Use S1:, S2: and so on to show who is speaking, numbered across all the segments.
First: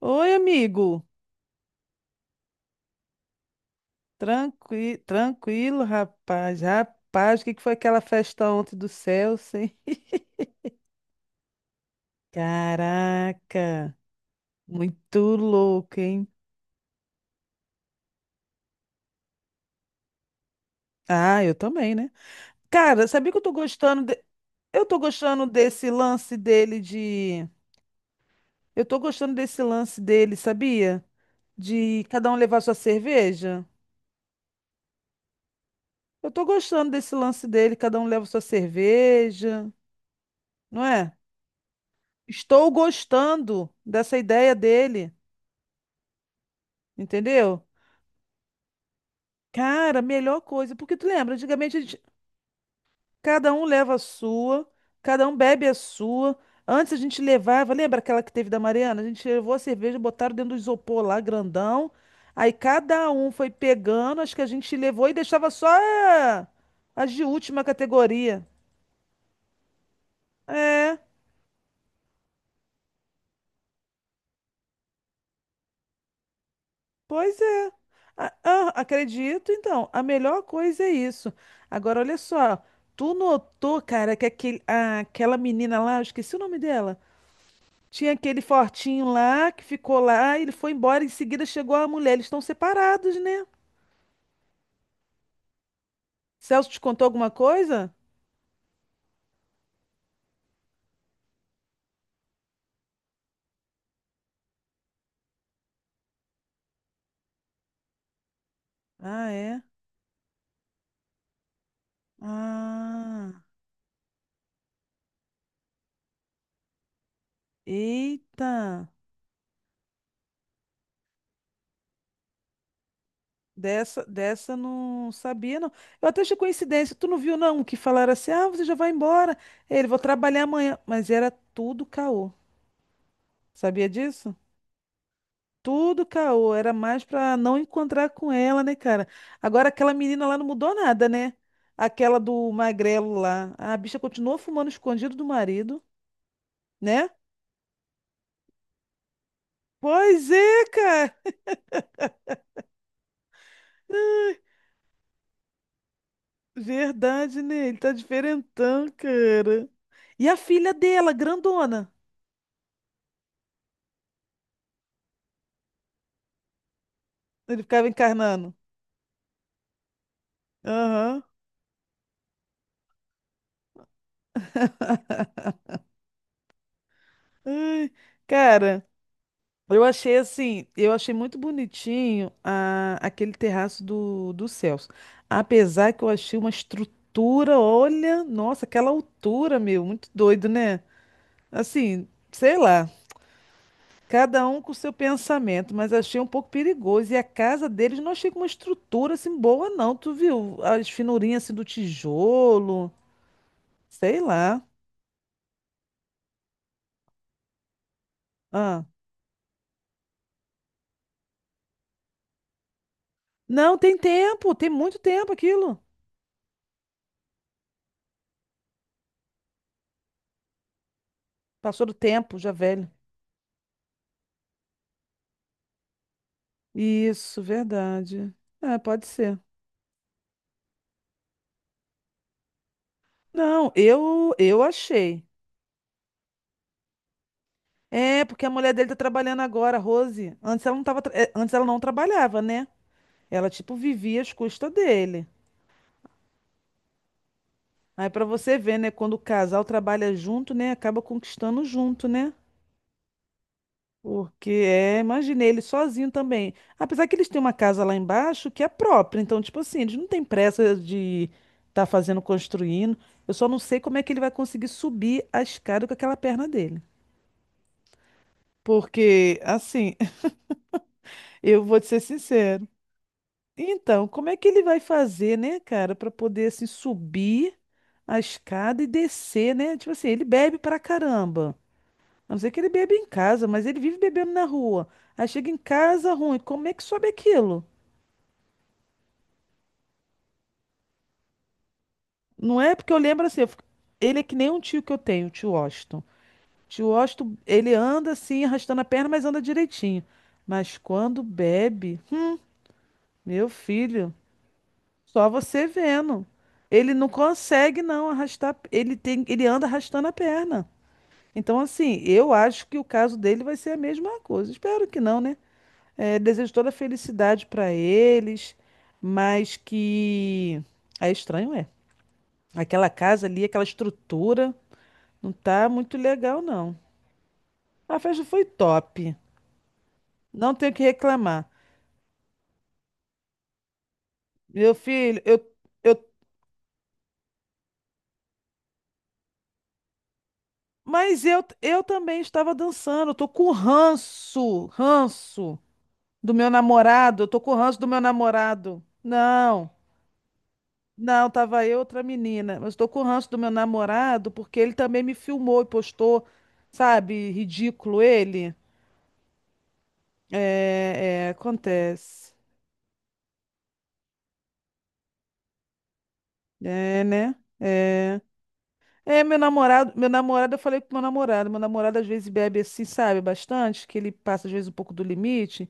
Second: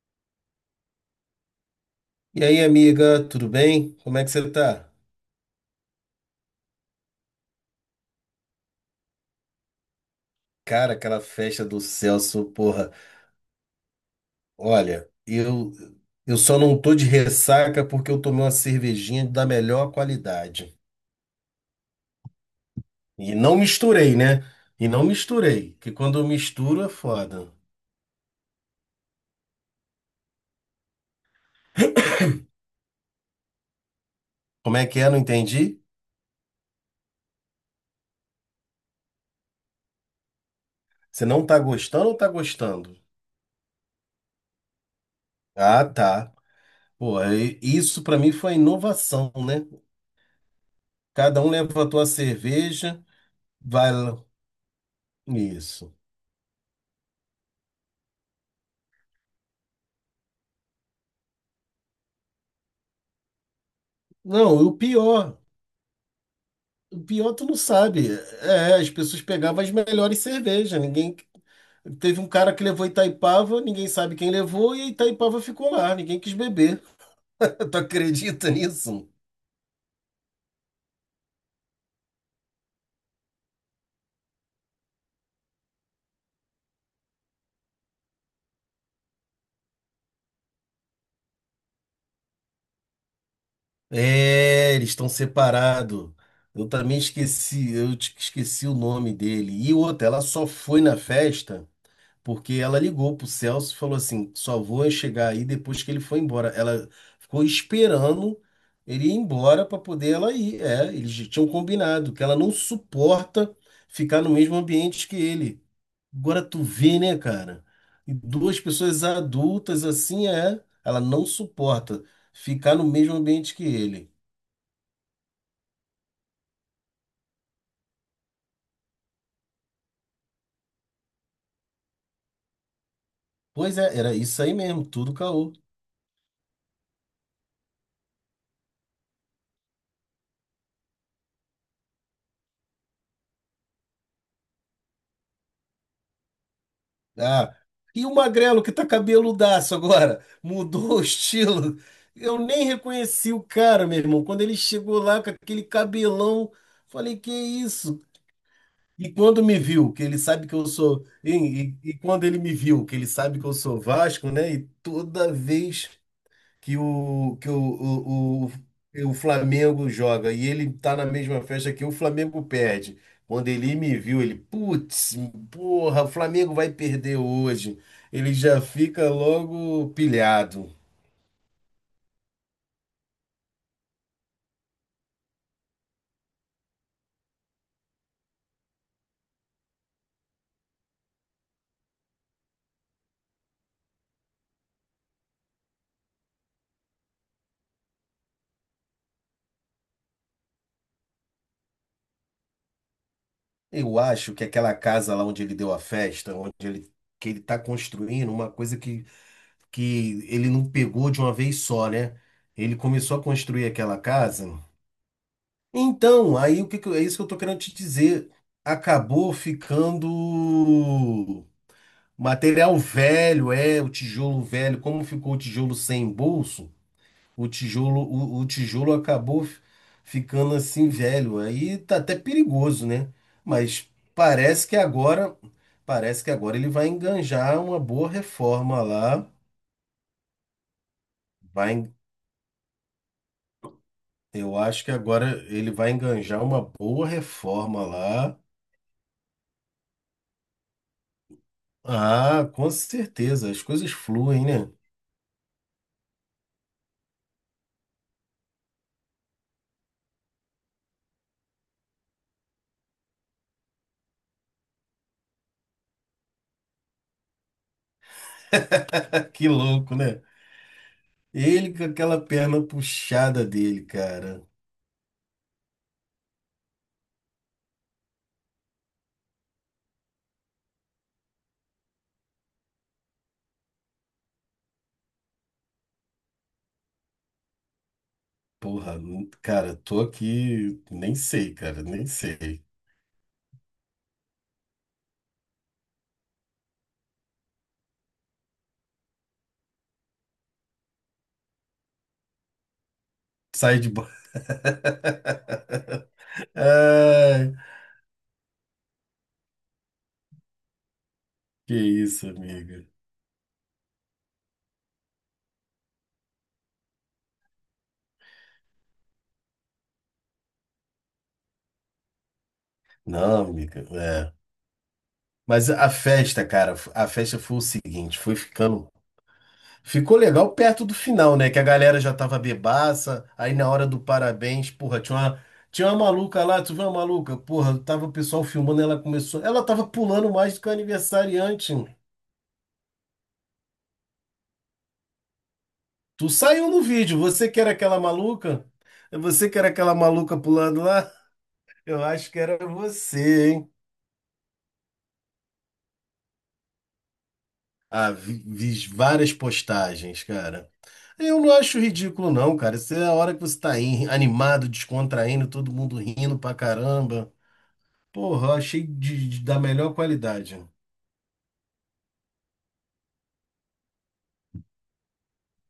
S1: Oi, amigo.
S2: E aí, amiga, tudo bem? Como é que você tá?
S1: Tranquilo, rapaz. Rapaz, o que que foi aquela festa ontem do Celso, hein?
S2: Cara, aquela festa do Celso, porra.
S1: Caraca,
S2: Olha,
S1: muito
S2: eu
S1: louco, hein?
S2: eu só não tô de ressaca porque eu tomei uma cervejinha da melhor qualidade.
S1: Ah, eu também, né? Cara, sabia
S2: E
S1: que
S2: não misturei, né?
S1: eu
S2: E
S1: tô
S2: não
S1: gostando
S2: misturei,
S1: desse
S2: que quando eu
S1: lance dele
S2: misturo é
S1: de
S2: foda.
S1: eu tô gostando desse lance dele, sabia? De cada um levar sua cerveja.
S2: Como é que é? Não entendi.
S1: Eu tô gostando desse lance dele, cada um leva sua cerveja, não é?
S2: Você não tá gostando ou tá
S1: Estou
S2: gostando?
S1: gostando dessa ideia dele.
S2: Ah, tá. Pô, aí,
S1: Entendeu?
S2: isso pra mim foi inovação, né?
S1: Cara, melhor coisa. Porque tu lembra,
S2: Cada um leva a tua cerveja,
S1: cada um
S2: vai
S1: leva a
S2: lá.
S1: sua, cada um bebe a
S2: Isso.
S1: sua. Antes a gente levava, lembra aquela que teve da Mariana? A gente levou a cerveja, botaram dentro do isopor lá, grandão. Aí cada um foi pegando, acho que a
S2: Não, e o
S1: gente levou e
S2: pior.
S1: deixava só
S2: O
S1: as de
S2: pior, tu não
S1: última
S2: sabe.
S1: categoria.
S2: É, as pessoas pegavam as melhores cervejas.
S1: É,
S2: Ninguém. Teve um cara que levou Itaipava, ninguém sabe quem levou, e a Itaipava ficou lá, ninguém quis beber.
S1: pois é.
S2: Tu
S1: A-
S2: acredita
S1: ah,
S2: nisso?
S1: acredito, então. A melhor coisa é isso. Agora, olha só. Tu notou, cara, que aquela menina lá, eu esqueci o nome dela. Tinha aquele fortinho lá que ficou lá, ele foi embora, em seguida chegou a mulher. Eles estão separados, né?
S2: É, eles estão separados.
S1: Celso
S2: Eu
S1: te
S2: também
S1: contou alguma
S2: esqueci,
S1: coisa?
S2: esqueci o nome dele. E outra, ela só foi na festa, porque ela ligou pro Celso e falou assim: só vou chegar aí depois que ele foi embora. Ela ficou esperando ele ir
S1: Ah, é?
S2: embora para poder ela ir. É, eles já tinham combinado que ela não
S1: Ah,
S2: suporta ficar no mesmo ambiente que ele. Agora tu vê, né, cara? E duas
S1: eita.
S2: pessoas adultas assim é, ela não suporta ficar no mesmo ambiente que
S1: Dessa,
S2: ele.
S1: dessa não sabia, não. Eu até achei coincidência. Tu não viu, não? Que falaram assim: ah, você já vai embora. Ele, vou trabalhar amanhã. Mas era tudo caô.
S2: Pois
S1: Sabia
S2: é, era
S1: disso?
S2: isso aí mesmo, tudo caô.
S1: Tudo caô, era mais pra não encontrar com ela, né, cara? Agora aquela menina lá não mudou nada, né? Aquela do magrelo lá. A bicha continuou fumando escondido do marido, né?
S2: Ah, e o magrelo que tá cabeludaço agora,
S1: Pois é,
S2: mudou o
S1: cara.
S2: estilo. Eu nem reconheci o cara, meu irmão. Quando ele chegou lá com aquele cabelão, falei, que
S1: Verdade, né? Ele tá
S2: isso?
S1: diferentão,
S2: E quando me
S1: cara.
S2: viu, que ele
S1: E a
S2: sabe que eu
S1: filha
S2: sou.
S1: dela,
S2: E, e-
S1: grandona.
S2: e quando ele me viu, que ele sabe que eu sou Vasco, né? E toda vez que o, que o,
S1: Ele ficava
S2: o, o,
S1: encarnando.
S2: que o Flamengo joga e ele tá na
S1: Aham.
S2: mesma festa que o Flamengo perde. Quando ele me viu, ele, putz, porra, o Flamengo vai perder hoje.
S1: Ai,
S2: Ele já
S1: cara.
S2: fica logo pilhado.
S1: Eu achei muito bonitinho aquele terraço do Celso. Apesar que eu achei uma estrutura, olha, nossa, aquela altura, meu, muito doido, né? Assim, sei lá, cada um com o seu pensamento, mas achei um pouco perigoso. E a casa deles não achei com uma estrutura assim boa, não. Tu viu? As finurinhas assim do tijolo,
S2: Eu
S1: sei
S2: acho que
S1: lá.
S2: aquela casa lá onde ele deu a festa, que ele tá construindo, uma coisa
S1: Ah.
S2: que ele não pegou de uma vez só, né? Ele começou a construir
S1: Não, tem
S2: aquela casa.
S1: tempo, tem muito tempo aquilo.
S2: Então, aí o que que eu- é isso que eu tô querendo te dizer. Acabou ficando
S1: Passou do tempo, já
S2: material
S1: velho.
S2: velho, é, o tijolo velho. Como ficou o tijolo sem bolso,
S1: Isso,
S2: o tijolo,
S1: verdade.
S2: o, o
S1: É,
S2: tijolo
S1: pode ser.
S2: ficando assim velho. Aí tá até perigoso, né?
S1: Não,
S2: Mas
S1: eu
S2: parece que
S1: achei.
S2: agora, parece que agora ele vai enganjar uma boa
S1: É, porque a mulher
S2: reforma
S1: dele tá
S2: lá.
S1: trabalhando agora, a Rose. Antes ela não tava, tra- é, antes ela
S2: Vai,
S1: não
S2: en-
S1: trabalhava, né? Ela tipo vivia às
S2: eu
S1: custas
S2: acho que
S1: dele.
S2: agora ele vai enganjar uma boa reforma
S1: Aí pra
S2: lá.
S1: você ver, né, quando o casal trabalha junto, né, acaba conquistando junto, né?
S2: Ah, com certeza, as coisas fluem,
S1: Porque
S2: né?
S1: é, imaginei ele sozinho também. Apesar que eles têm uma casa lá embaixo que é própria, então tipo assim, eles não têm pressa de tá fazendo construindo. Eu só não sei como é que ele vai conseguir subir a escada com aquela perna dele. Porque,
S2: Que
S1: assim,
S2: louco, né?
S1: eu
S2: Ele
S1: vou
S2: com
S1: te ser
S2: aquela perna
S1: sincero.
S2: puxada dele,
S1: Então, como é
S2: cara.
S1: que ele vai fazer, né, cara, para poder, assim, subir a escada e descer, né? Tipo assim, ele bebe pra caramba. A não ser que ele bebe em casa, mas ele vive bebendo na rua. Aí chega em casa ruim. Como é que sobe aquilo?
S2: Porra, cara, tô aqui, nem sei, cara, nem
S1: Não
S2: sei.
S1: é? Porque eu lembro assim, eu fico- ele é que nem um tio que eu tenho, o tio Washington. O tio Washington, ele anda assim, arrastando a perna, mas anda direitinho. Mas quando bebe, meu
S2: Sai de bola.
S1: filho. Só você vendo. Ele não
S2: Ai,
S1: consegue não arrastar, ele anda arrastando a perna. Então,
S2: que
S1: assim,
S2: isso,
S1: eu acho que o
S2: amiga.
S1: caso dele vai ser a mesma coisa. Espero que não, né? É, desejo toda a felicidade para eles, mas que é estranho, é. Aquela casa ali,
S2: Não,
S1: aquela
S2: amiga, é.
S1: estrutura, não tá
S2: Mas a
S1: muito legal,
S2: festa, cara,
S1: não.
S2: a festa foi o
S1: A
S2: seguinte,
S1: festa
S2: foi
S1: foi
S2: ficando.
S1: top.
S2: Ficou legal
S1: Não tenho o que
S2: perto do final,
S1: reclamar.
S2: né? Que a galera já tava bebaça. Aí na hora do parabéns,
S1: Meu
S2: porra,
S1: filho,
S2: tinha
S1: eu,
S2: uma maluca lá, tu viu uma maluca? Porra, tava o pessoal filmando, ela começou. Ela tava pulando mais do que o
S1: mas
S2: aniversariante,
S1: eu
S2: mano.
S1: também estava dançando. Eu tô com ranço.
S2: Tu
S1: Do meu
S2: saiu no vídeo,
S1: namorado, eu tô
S2: você
S1: com
S2: que era
S1: ranço do meu
S2: aquela maluca?
S1: namorado.
S2: É, você que era
S1: Não,
S2: aquela maluca pulando lá?
S1: não, tava eu e outra
S2: Eu acho que
S1: menina.
S2: era
S1: Mas eu tô com ranço do meu
S2: você, hein?
S1: namorado porque ele também me filmou e postou, sabe? Ridículo
S2: Ah, vi,
S1: ele.
S2: vi várias postagens, cara.
S1: É, é,
S2: Eu não acho ridículo,
S1: acontece.
S2: não, cara. Isso é a hora que você tá aí, animado, descontraindo, todo mundo rindo pra
S1: É,
S2: caramba.
S1: né? É.
S2: Porra, achei da melhor
S1: Eu
S2: qualidade.
S1: falei com meu meu namorado às vezes bebe assim, sabe, bastante, que ele passa às vezes um pouco do limite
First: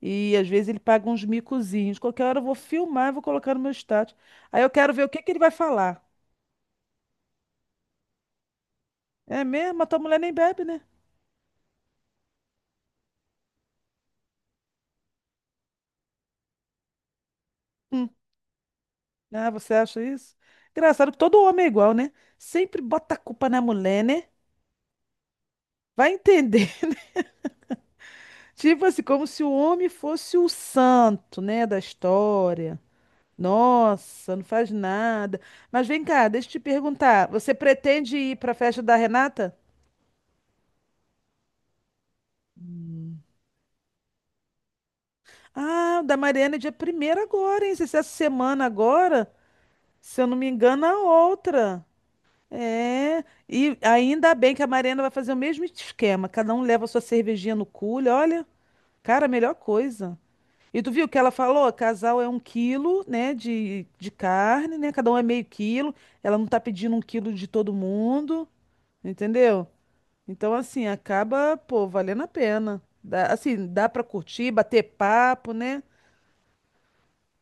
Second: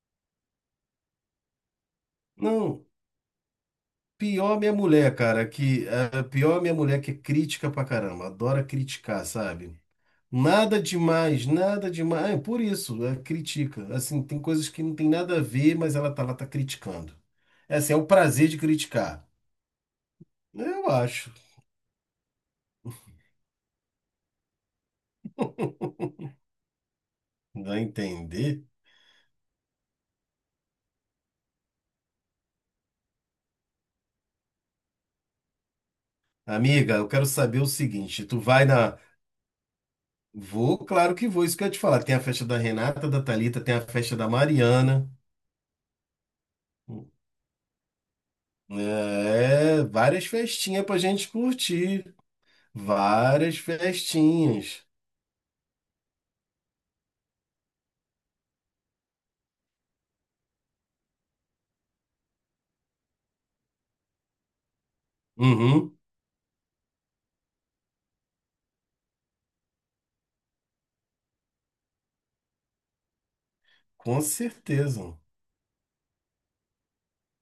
S1: e às vezes ele paga uns micozinhos. Qualquer hora eu vou
S2: Não,
S1: filmar, e vou colocar no meu status.
S2: pior
S1: Aí eu
S2: minha
S1: quero ver o
S2: mulher,
S1: que que ele
S2: cara,
S1: vai
S2: que
S1: falar.
S2: eh, pior minha mulher que é crítica pra caramba, adora criticar,
S1: É
S2: sabe?
S1: mesmo? A tua mulher nem bebe, né?
S2: Nada demais, nada demais. É, por isso, ela critica. Assim, tem coisas que não tem nada a ver, mas ela tá lá criticando. É assim, é o
S1: Hum.
S2: prazer de criticar.
S1: Ah, você acha isso?
S2: Eu
S1: Engraçado que
S2: acho,
S1: todo homem é igual, né? Sempre bota a culpa na mulher, né? Vai entender.
S2: dá a entender.
S1: Tipo assim, como se o homem fosse o santo, né, da história. Nossa, não faz nada. Mas vem cá, deixa eu te
S2: Amiga, eu quero
S1: perguntar. Você
S2: saber o
S1: pretende
S2: seguinte,
S1: ir
S2: tu
S1: para a
S2: vai
S1: festa da
S2: na...
S1: Renata?
S2: Vou, claro que vou, isso que eu ia te falar. Tem a festa da Renata, da Thalita, tem a festa da Mariana.
S1: Ah, o da Mariana é dia primeiro agora, hein? Se essa semana agora,
S2: É,
S1: se
S2: várias
S1: eu não me
S2: festinhas
S1: engano,
S2: pra
S1: a
S2: gente
S1: outra.
S2: curtir.
S1: É,
S2: Várias
S1: e ainda bem que a
S2: festinhas.
S1: Mariana vai fazer o mesmo esquema. Cada um leva a sua cervejinha no cooler. Olha, cara, a melhor coisa. E tu viu o que ela falou? Casal é um quilo, né, de carne, né? Cada um é meio quilo.
S2: Uhum,
S1: Ela não tá pedindo um quilo de todo mundo, entendeu? Então, assim, acaba, pô, valendo a pena. Assim, dá pra
S2: com
S1: curtir, bater
S2: certeza.
S1: papo, né?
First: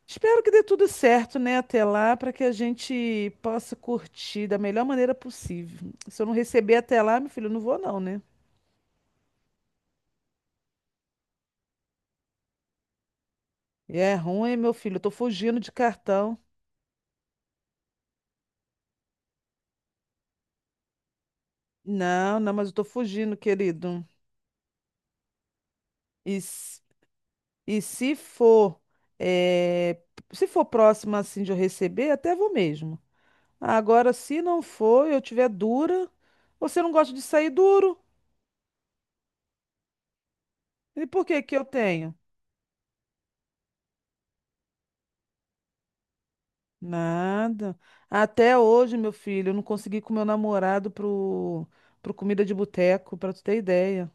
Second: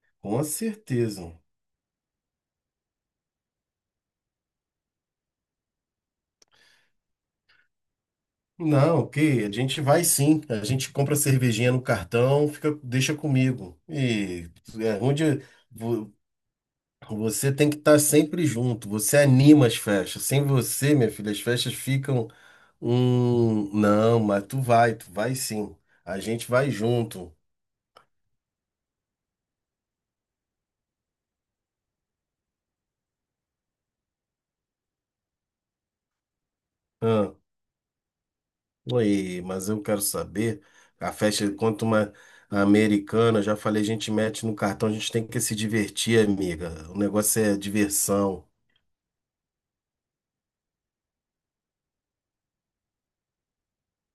S1: Espero
S2: Com
S1: que dê tudo certo,
S2: certeza.
S1: né, até lá, para que a gente possa curtir da melhor maneira possível. Se eu não receber até lá, meu filho, eu não vou não, né?
S2: Não, ok, a gente vai sim. A gente compra cervejinha no cartão, fica, deixa comigo.
S1: E é
S2: E
S1: ruim, meu filho,
S2: é
S1: eu tô
S2: onde
S1: fugindo de
S2: vo-
S1: cartão.
S2: você tem que estar sempre junto. Você anima as festas. Sem você, minha filha, as festas ficam
S1: Não, não, mas eu tô fugindo,
S2: um...
S1: querido.
S2: Não, mas tu vai sim. A
S1: E,
S2: gente vai
S1: s-
S2: junto.
S1: e se for, eh, se for próximo assim de eu receber, até vou mesmo. Agora, se não for, eu tiver dura, você não gosta de sair duro?
S2: Oi, mas eu quero saber,
S1: E
S2: a
S1: por que
S2: festa,
S1: que eu
S2: quanto uma
S1: tenho?
S2: americana, já falei, a gente mete no cartão, a gente tem que se divertir, amiga. O negócio é
S1: Nada.
S2: diversão.
S1: Até hoje, meu filho, eu não consegui ir com meu namorado pro comida de boteco, pra tu ter ideia.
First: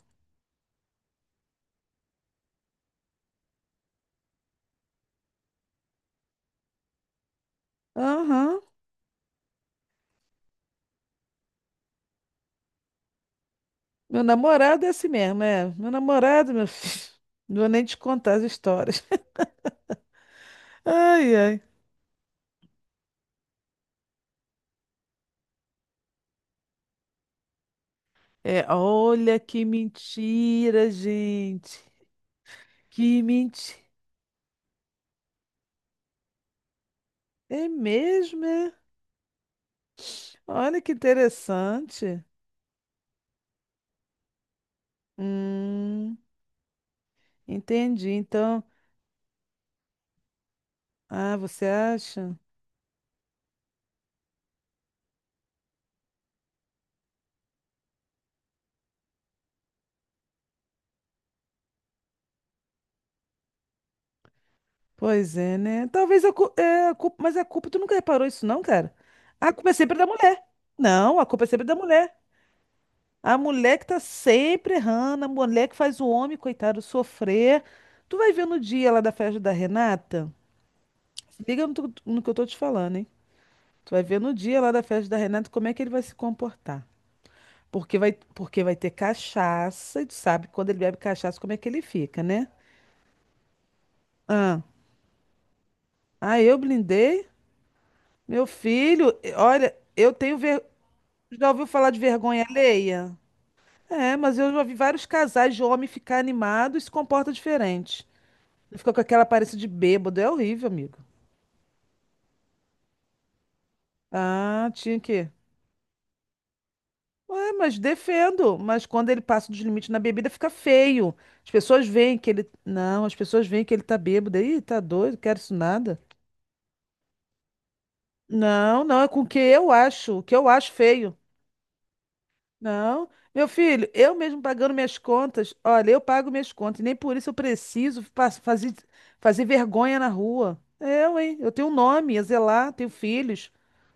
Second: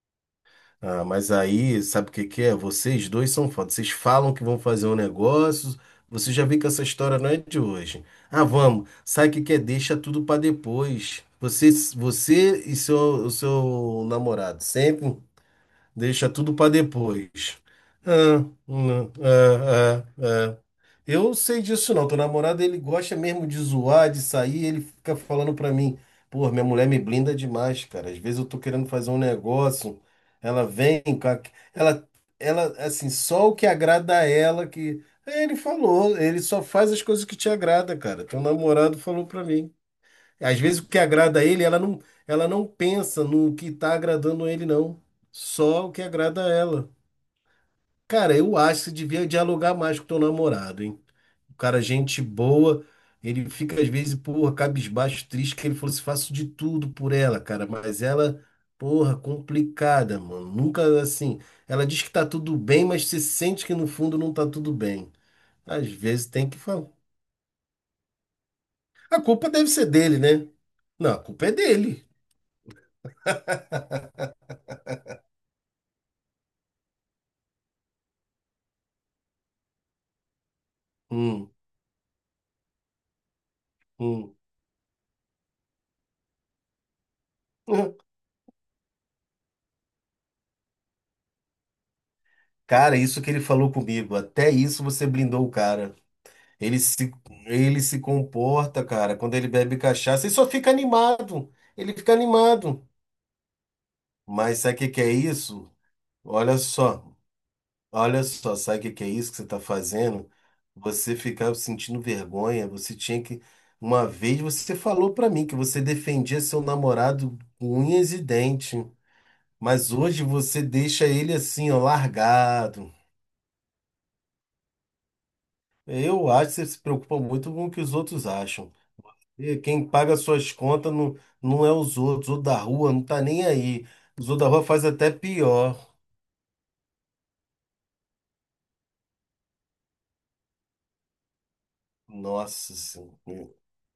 S2: Ah, mas aí, sabe o que que é? Vocês dois são foda. Vocês falam que vão fazer um negócio, você já vê que essa história não é de hoje. Ah,
S1: Aham.
S2: vamos, sabe o que que é? Deixa tudo pra depois. Você e seu, o seu
S1: Meu
S2: namorado
S1: namorado é assim
S2: sempre.
S1: mesmo, é. Meu
S2: Deixa
S1: namorado,
S2: tudo
S1: meu
S2: para
S1: filho.
S2: depois.
S1: Não vou nem te contar as
S2: Ah,
S1: histórias.
S2: não, ah, ah, ah.
S1: Ai,
S2: Eu
S1: ai.
S2: sei disso não. Teu namorado, ele gosta mesmo de zoar, de sair, ele fica falando para mim, pô, minha mulher me blinda demais, cara. Às vezes eu tô
S1: É,
S2: querendo fazer um
S1: olha que
S2: negócio, ela
S1: mentira,
S2: vem com a...
S1: gente.
S2: ela ela assim,
S1: Que
S2: só o que
S1: mentira.
S2: agrada a ela que... Ele falou, ele só faz as coisas que te
S1: É
S2: agrada, cara. Teu
S1: mesmo, é?
S2: namorado falou para mim. Às
S1: Olha
S2: vezes o
S1: que
S2: que agrada a ele,
S1: interessante.
S2: ela não pensa no que está agradando ele, não. Só o que
S1: Hum,
S2: agrada a ela.
S1: entendi.
S2: Cara, eu
S1: Então,
S2: acho que você devia dialogar mais com teu namorado, hein?
S1: ah,
S2: O
S1: você
S2: cara, é gente
S1: acha?
S2: boa, ele fica às vezes, porra, cabisbaixo, triste, que ele falou assim, faço de tudo por ela, cara, mas ela, porra, complicada, mano. Nunca assim, ela diz que tá tudo bem, mas você sente que no fundo não tá tudo bem.
S1: Pois é,
S2: Às
S1: né? Talvez
S2: vezes
S1: a
S2: tem que
S1: culpa,
S2: falar.
S1: é, a culpa, mas a culpa, tu nunca reparou isso não, cara?
S2: A culpa
S1: A
S2: deve
S1: culpa é
S2: ser
S1: sempre da
S2: dele,
S1: mulher.
S2: né? Não,
S1: Não,
S2: a
S1: a culpa é
S2: culpa é
S1: sempre da
S2: dele.
S1: mulher. A mulher que tá sempre errando, a mulher que faz o homem, coitado, sofrer. Tu vai ver no dia lá da festa da Renata, se
S2: Hum,
S1: liga no que eu tô te falando, hein? Tu vai ver no
S2: hum.
S1: dia lá da festa da Renata como é que ele vai se comportar. Porque vai ter cachaça, e tu sabe, quando ele bebe cachaça, como é que ele fica, né?
S2: Cara, isso que ele falou comigo, até
S1: Ah,
S2: isso você blindou o cara.
S1: ah eu
S2: Ele se,
S1: blindei.
S2: ele se
S1: Meu
S2: comporta, cara,
S1: filho,
S2: quando ele
S1: olha,
S2: bebe
S1: eu
S2: cachaça, ele
S1: tenho
S2: só
S1: vergonha.
S2: fica
S1: Já
S2: animado.
S1: ouviu falar
S2: Ele
S1: de
S2: fica
S1: vergonha
S2: animado.
S1: alheia? É, mas eu
S2: Mas
S1: já vi
S2: sabe o que que
S1: vários
S2: é
S1: casais de
S2: isso?
S1: homem ficar
S2: Olha
S1: animado e se
S2: só,
S1: comporta diferente.
S2: olha só,
S1: Ele
S2: sabe o que
S1: fica com
S2: que é
S1: aquela
S2: isso que você
S1: aparência
S2: está
S1: de bêbado, é
S2: fazendo?
S1: horrível, amigo.
S2: Você ficava sentindo vergonha, você tinha que... Uma vez
S1: Ah,
S2: você
S1: tinha
S2: falou para
S1: que.
S2: mim que você defendia seu namorado
S1: Ué, mas
S2: com unhas e
S1: defendo.
S2: dentes,
S1: Mas quando ele passa dos limites
S2: mas
S1: na
S2: hoje
S1: bebida, fica
S2: você deixa
S1: feio.
S2: ele
S1: As
S2: assim, ó,
S1: pessoas veem que ele.
S2: largado.
S1: Não, as pessoas veem que ele tá bêbado. Ih, tá doido, quero isso nada.
S2: Eu acho que você se preocupa muito com o que os outros acham.
S1: Não, não, é com o que
S2: E
S1: eu
S2: quem paga
S1: acho. O que eu
S2: suas
S1: acho
S2: contas não,
S1: feio.
S2: não é os outros, o da rua não
S1: Não,
S2: tá nem
S1: meu
S2: aí.
S1: filho, eu
S2: Os outros
S1: mesmo
S2: da rua
S1: pagando
S2: faz
S1: minhas
S2: até
S1: contas,
S2: pior.
S1: olha, eu pago minhas contas, e nem por isso eu preciso fazer, fazer vergonha na rua. Eu, hein? Eu tenho um nome, a zelar,
S2: Nossa
S1: tenho
S2: Senhora.
S1: filhos,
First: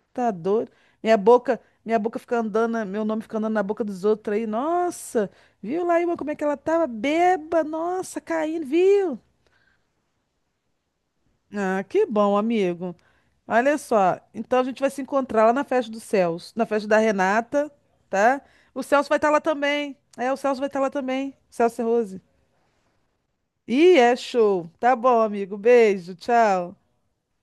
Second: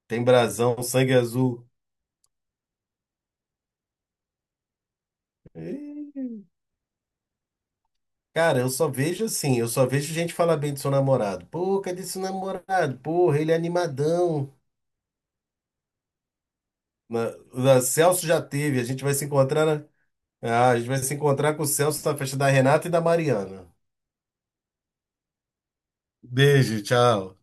S2: Tem
S1: tá doido?
S2: brasão, sangue
S1: Minha boca,
S2: azul.
S1: minha boca fica andando, meu nome fica andando na boca dos outros aí. Nossa, viu lá,
S2: Ih,
S1: Ilma, como é que ela tava? Beba, nossa,
S2: cara,
S1: caindo,
S2: eu só
S1: viu?
S2: vejo assim, eu só vejo gente falar bem do seu namorado. Pô,
S1: Ah,
S2: cadê
S1: que
S2: seu
S1: bom, amigo.
S2: namorado? Porra, ele é
S1: Olha só,
S2: animadão.
S1: então a gente vai se encontrar lá na festa do Celso, na festa da Renata,
S2: Celso
S1: tá?
S2: já teve,
S1: O
S2: a gente
S1: Celso
S2: vai
S1: vai
S2: se
S1: estar lá
S2: encontrar.
S1: também. É, o Celso vai
S2: Ah, a
S1: estar
S2: gente
S1: lá
S2: vai se
S1: também.
S2: encontrar com o
S1: Celso e
S2: Celso na
S1: Rose.
S2: festa da Renata e da Mariana.
S1: Ih, é show. Tá bom, amigo. Beijo, tchau.
S2: Beijo, tchau.